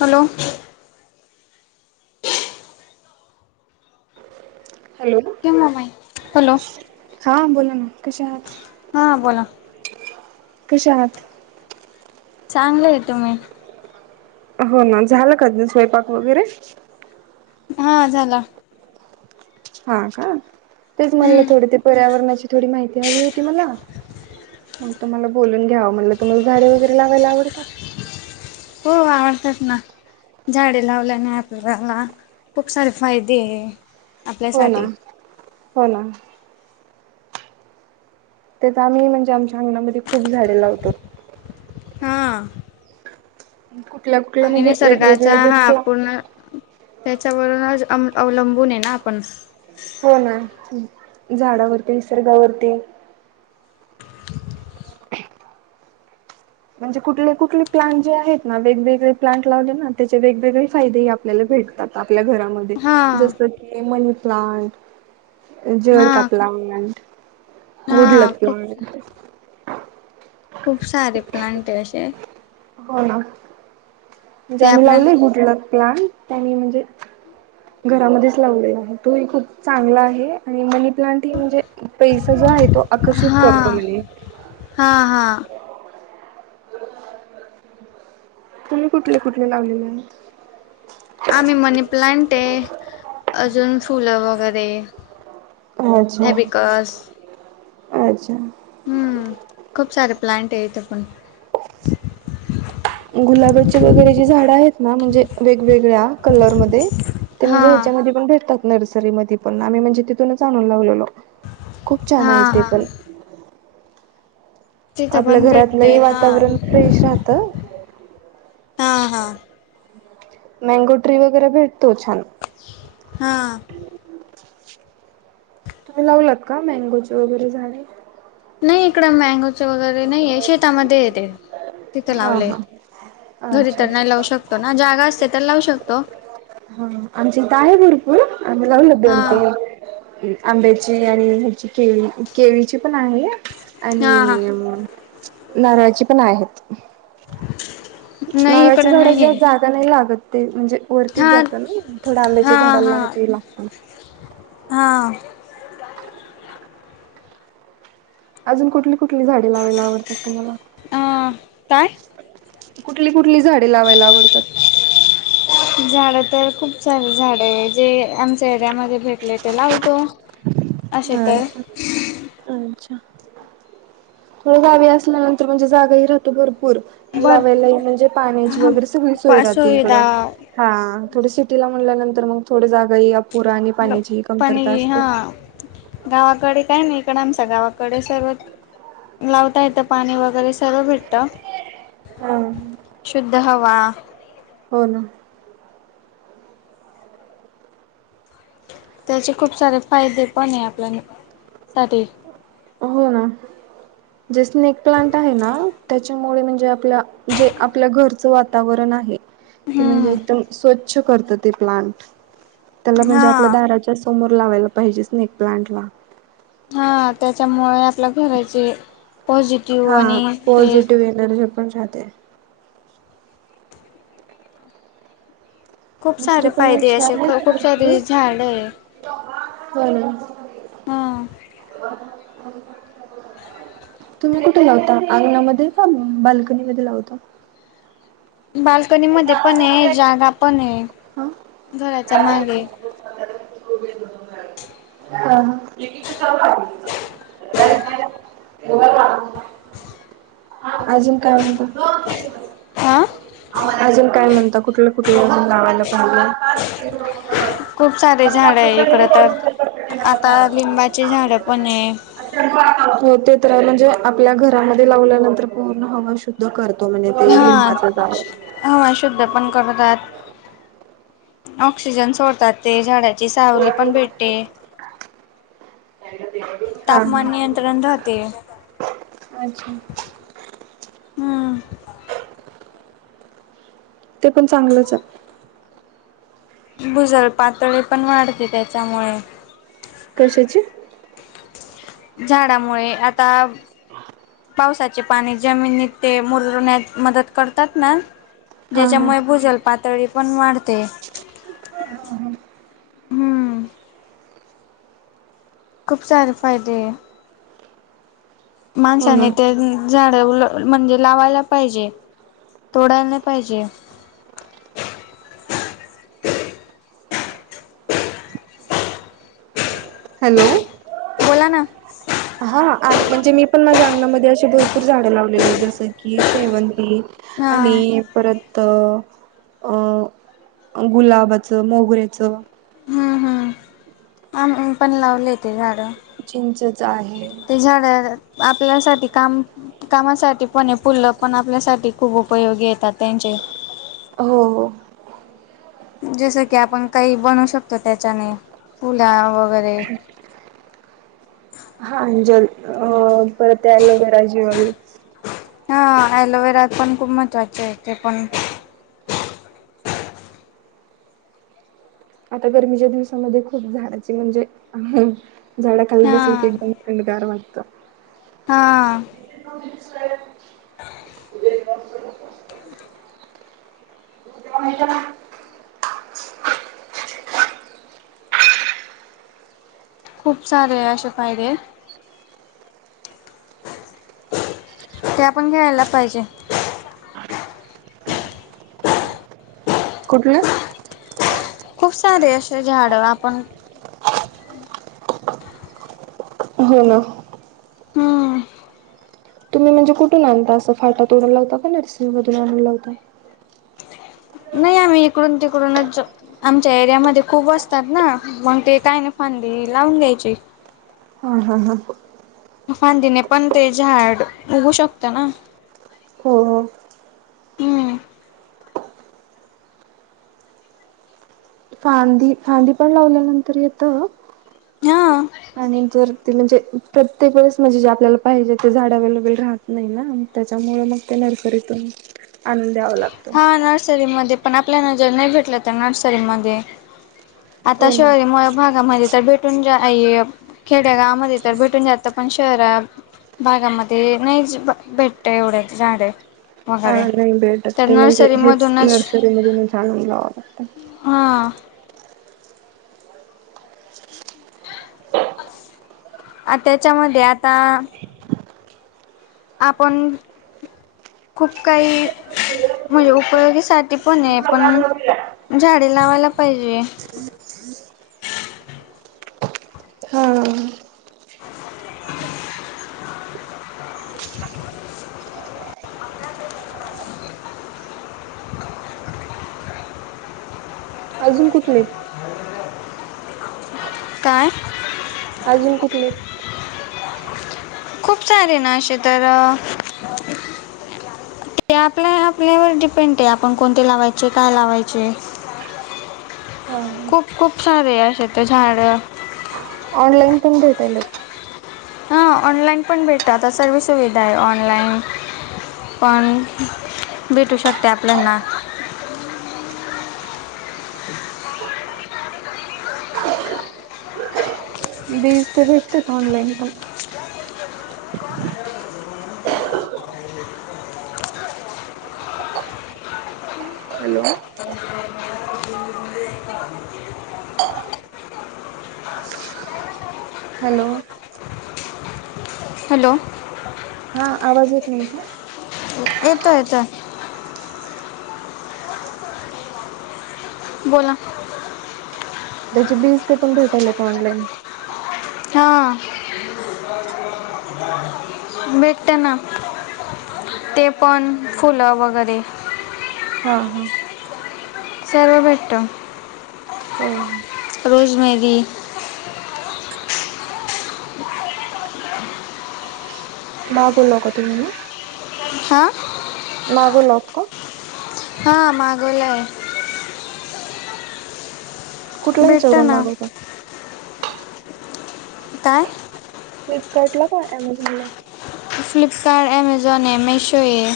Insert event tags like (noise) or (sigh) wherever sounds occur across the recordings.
Hello. Hello. तुम्हा माहीत hello हा बोला ना कश्या आहात. हा बोला. कश्या आहात. चांगलं आहे तुम्ही? हो ना झालं का स्वयंपाक वगैरे हा झाला. हा का तेच मला हम्म थोडे ते पर्यावरणाची थोडी माहिती हवी होती मला. मग तुम्हाला बोलून घ्याव म्हटलं तुम्हाला झाडे वगैरे लावायला आवडतात. हो आवडतात ना. झाडे लावल्याने आपल्याला खूप सारे फायदे हो ना आपल्यासाठी हो ना. त्यात आम्ही म्हणजे आमच्या अंगणामध्ये खूप झाडे लावतात. हा. कुठल्या कुठल्या आणि म्हणजे निसर्गाच्या वेगवेगळ्या जे हा प्ला पूर्ण त्याच्यावरूनच अंम अवलंबून आहे ना आपण. हो ना झाडावरती निसर्गावरती म्हणजे कुठले कुठले प्लांट जे आहेत ना वेगवेगळे प्लांट लावले ना त्याचे वेगवेगळे फायदे आप आपल्याला भेटतात आपल्या घरामध्ये हा जसं की मनी प्लांट हा जडका प्लांट हा गुडलक खूप प्लांट खूप सारे प्लांट आहे अशे हो ना म्हणजे ते आम्ही आपल्या लावलय गुडलक प्लांट. त्यांनी म्हणजे घरामध्येच लावलय तोही खूप चांगला आहे. आणि मनी प्लांट ह म्हणजे पैसा जो आहे तो आकर्षित हा करतो म्हणे. हा हा. तुम्ही कुठले कुठले लावलेले आहेत. आम्ही मनी प्लांट आहे अजून फुलं वगैरे अच्छा हॅबिकस अच्छा. हम्म खूप सारे प्लांटये इथे पण (inaudible) गुलाबाची वगैरे जी झाडं आहेत ना म्हणजे वेगवेगळ्या कलरमध्ये ते हा म्हणजे ह्याच्यामध्ये पण भेटतात नर्सरीमध्ये पण आम्ही म्हणजे तिथूनच आणून लावलेलो. खूप छान हा आहे ते हा पण. तिथं आपल्या पण भेटते घरातलंही हा वातावरण फ्रेश राहतं. हा हा. मँगो ट्री वगैरे भेटतो छान. हा. तुम्ही लावलात का मॅंगोचे वगैरे झाड? नाही इकडं मँगो चे वगैरे नाहीे शेतामध्ये ये ते तिथे हा लावले. हा. घरी अच्छा तर नाही लावू शकतो ना जागा असते तर लावू शकतो. हा हा आमच्या इथ आहे भरपूर आम्ही लावले हा दोन तिन. म आंब्याची आणि ह्याची केळी केळीची पण आहे हा आणि हा नारळाची पण आहेत. नाही इकड नारळाची झाड नाही जेव्हा आहे. जा त नाही लागत ते म्हणजे वरतीच हा जात नई थोडं हा आंब्याच्या झाडाला हा वरती लागत. हा. अजून कुठली कुठली झाडे लावायला आवडतात तुम्हाला? अ काय कुठली कुठली झाडे लावायला आवडतात? झाड तर खूप सारे झाडं य जे आम टेहऱ्यामध्ये भेटले त लावतो अशे तर अच्छा अच्छा हो गावी असल्यानंतर म्हणजे जागाही राहतो भरपूर. बर लावायला ई म्हणजे पाण्याची ह वगैरे सगळी सोय राहते इकडं. सुविधा हा थोडी सिटीला म्हणल्यानंतर मग थोडी जागाही अपुरा आणि पाण्याची कमतरता तानी असते हा गावाकडे काय ना इकडं आमच गावाकडे सर्व लावता येतं पाणी वगैरे सर्व भेटतं. हा. शुद्ध हवा. हो ना. त्याचे खूप सारे फायदे पण आहे आपल्या न साठी. हो ना जे स्नेक प्लांट आहे ना त्या च्यामुळे म्हणजे आप जे आपल्या घरचं वातावरण आहे. ते म्हणजे हम्म एकदम स्वच्छ करत ते प्लांट. त्याला म्हणजे हा आपल्या दाराच्या समोर लावायला पाहिजे स्नेक प्लांट ला. हा त्याच्यामुळे आपल्या घराचे पॉझिटिव. हा पॉझिटिव्ह एनर्जी पण राहते. खूप दुसर सारे पण फायदे असे खूप सारे झाड आहे (unintelligible) हो ना. हां. (inaudible) तुम्ही कुठे लावलता अंगणामध्ये का बाल्कनीमध्ये लावता. बाल्कनी मध्ये पण ये जागा पण ये घराच्या मागे. (unintelligible) हां हां. आजून काय म्हणता? हा अजून काय म्हणत कुठलं कुठलं झाड लावल खाली. खूप सारे झाड बदलापूर आहे ला इकडं तर गेली आता लिंबाचे झाड पण आहे (unintelligible) होते ते म्हणजे आपल्या घरामध्ये लावल्यानंतर पूर्ण हवा शुद्ध द्ध करतो म्हणजे ते हा लिंबाच पा. हवा शुद्ध पण करतात ऑक्सिजन सोडतात. ते झाडाची सावली पण भेटते. (unintelligible) तापमान नियंत्रण राहते. अच्छा. हम्म. तो पण चांगलंच आ. भुजल पातळी पण वाढते त्याच्यामुळे. कशाची? झाडामुळे आता. ह. पावसाचे पाणी जमिनीत ते मुरण्यात मदत करतात ना. हा हा ज्याच्यामुळे भुजल पातळी पण वाढते. हा हा. हम्म खूप सारे फायदे. हो माणसाने ना तेन झाड म्हणजे लावायला पाहिजे, तोडायला नाही पाहिजे. हॅलो. बोला ना. (unintelligible) हा म्हणजे मी पण माझ्या अंगणामध्ये असशी भरपूर झाडं लावलेली आहेत. जसं की शेवंती, हा आणि. परत गुलाबाचं, मोगऱेचं हम्म हम्म आम्ही पण लावून देतोय झाडं, चिंचच आहे ते झाड आपल्यासाठी काम कामासाठी पण फुलं पण आपल्यासाठी खूप उपयोगी येतात त्यांचे. हो. जसं की आपण काही बनू शकतो त्याच्याने फुला वगैरे. हा अं जल अ परत एलोवेरा जल. हा एलोवेरा पण खूप महत्त्वाचे आहे ते पण. आता गरमीच्या दिवसामध्ये खूप झाडाची म्हणजे झाडा खाली हा. बसून (unintelligible) गार वागतं. हा. (unintelligible) (unintelligible) खूप सारे अशे फायदे. ते आपण घ्यायला पाहिजे. कुठलं. खूप सारे असे झाड आपण हो ना. हम्म तुम्ही म्हणजे कुठून आणता असं फाटा तोडून लावता का नर्सिंग मधून आणून लावता. मी इकडून तिकडूनच. आमच्या एरियामध्ये खूप असतात ना मग ते काय नाही फांदी लावून घ्यायची. हा हा हा. फांदीने पण ते झाड उगू शकतं ना. हो. हम्म फांदी फांदी पण लावल्यानंतर येतं. हा. आणि जर ति म्हणजे प्रत्येक वेळेस म्हणजे जे आपल्याला पाहिजे ते झाड अवेलेबल राह नाही ना त्याच्यामुळ मग ते नर्सरीतून आनून द्यावां लागत. हा नर्सरीमध्ये पण आपल्या ना जर नाही भेटलं तर नर्सरीमध्ये आता हो ना शहरी मूळ भागामध्ये तर भेटून जा, (unintelligible) खेड्या गावामध्ये तर भेटून जा त पण शहरा भागामध्ये नाही भेटत एवढ्या झाडे. हा वगैरे नाही भेटत तर ते म्हणजे हेच नर्सरीमधूनच नर्सरीमध्ये मधूनच आणून लावावं लागत. हां. आत्याच्यामध्ये आता आपण. खूप काही म्हणजे उपयोगीसाठी पण आहे पण झाडे लावायला पाहिजे. (inaudible) हा. अजून कुठले? काय. अजून कुठले? खूप छान हे ना असे तर. ते आपल्या आपल्यावर डिपेंड आहे आपण कोणते लावायचे काय लावायचे? (unintelligible) हा खूप खूप भारी आहे असे तर झाड. ऑनलाईन पण भेटयल. हा ऑनलाईन पण भेटत आता सर्व सुविधा आहे ऑनलाईन. पण, भेटू शकते आपल्याना. (unintelligible) बीज ते भेटते का ऑनलाईन पण. Hello hello. हॅलो. हा आवाज येत नाही का? येतोय येतोय. बोला. त्याची बीज ते पण भेटायलेत ऑनलाईन. हां. भेटत ना. ते पण, फुलं वगैरे. हा, हा. सर्व भेटतं. हो. रोज मेरी. मागवला का तुम्ही नी? हा. मागाव लात का? हा मागवलाय. कुठल्या हिच्या भेटतं वरूण ना मागवता? काय? फ्लिपकार्टला का अमेझॉन ला? फ्लिपकार्ट, अमाझॉन ये, मेशो ये.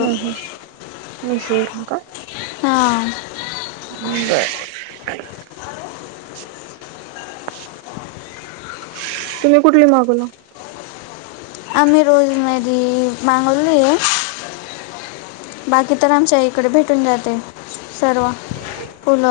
हा हा, मीशो वर का? हा. बर. तुम्ही कुठली मागवला? आम्ही रोज मेरी मागवलीये. बाकी तर आमच्या इकडे भेटून जाते, सर्व. फुलं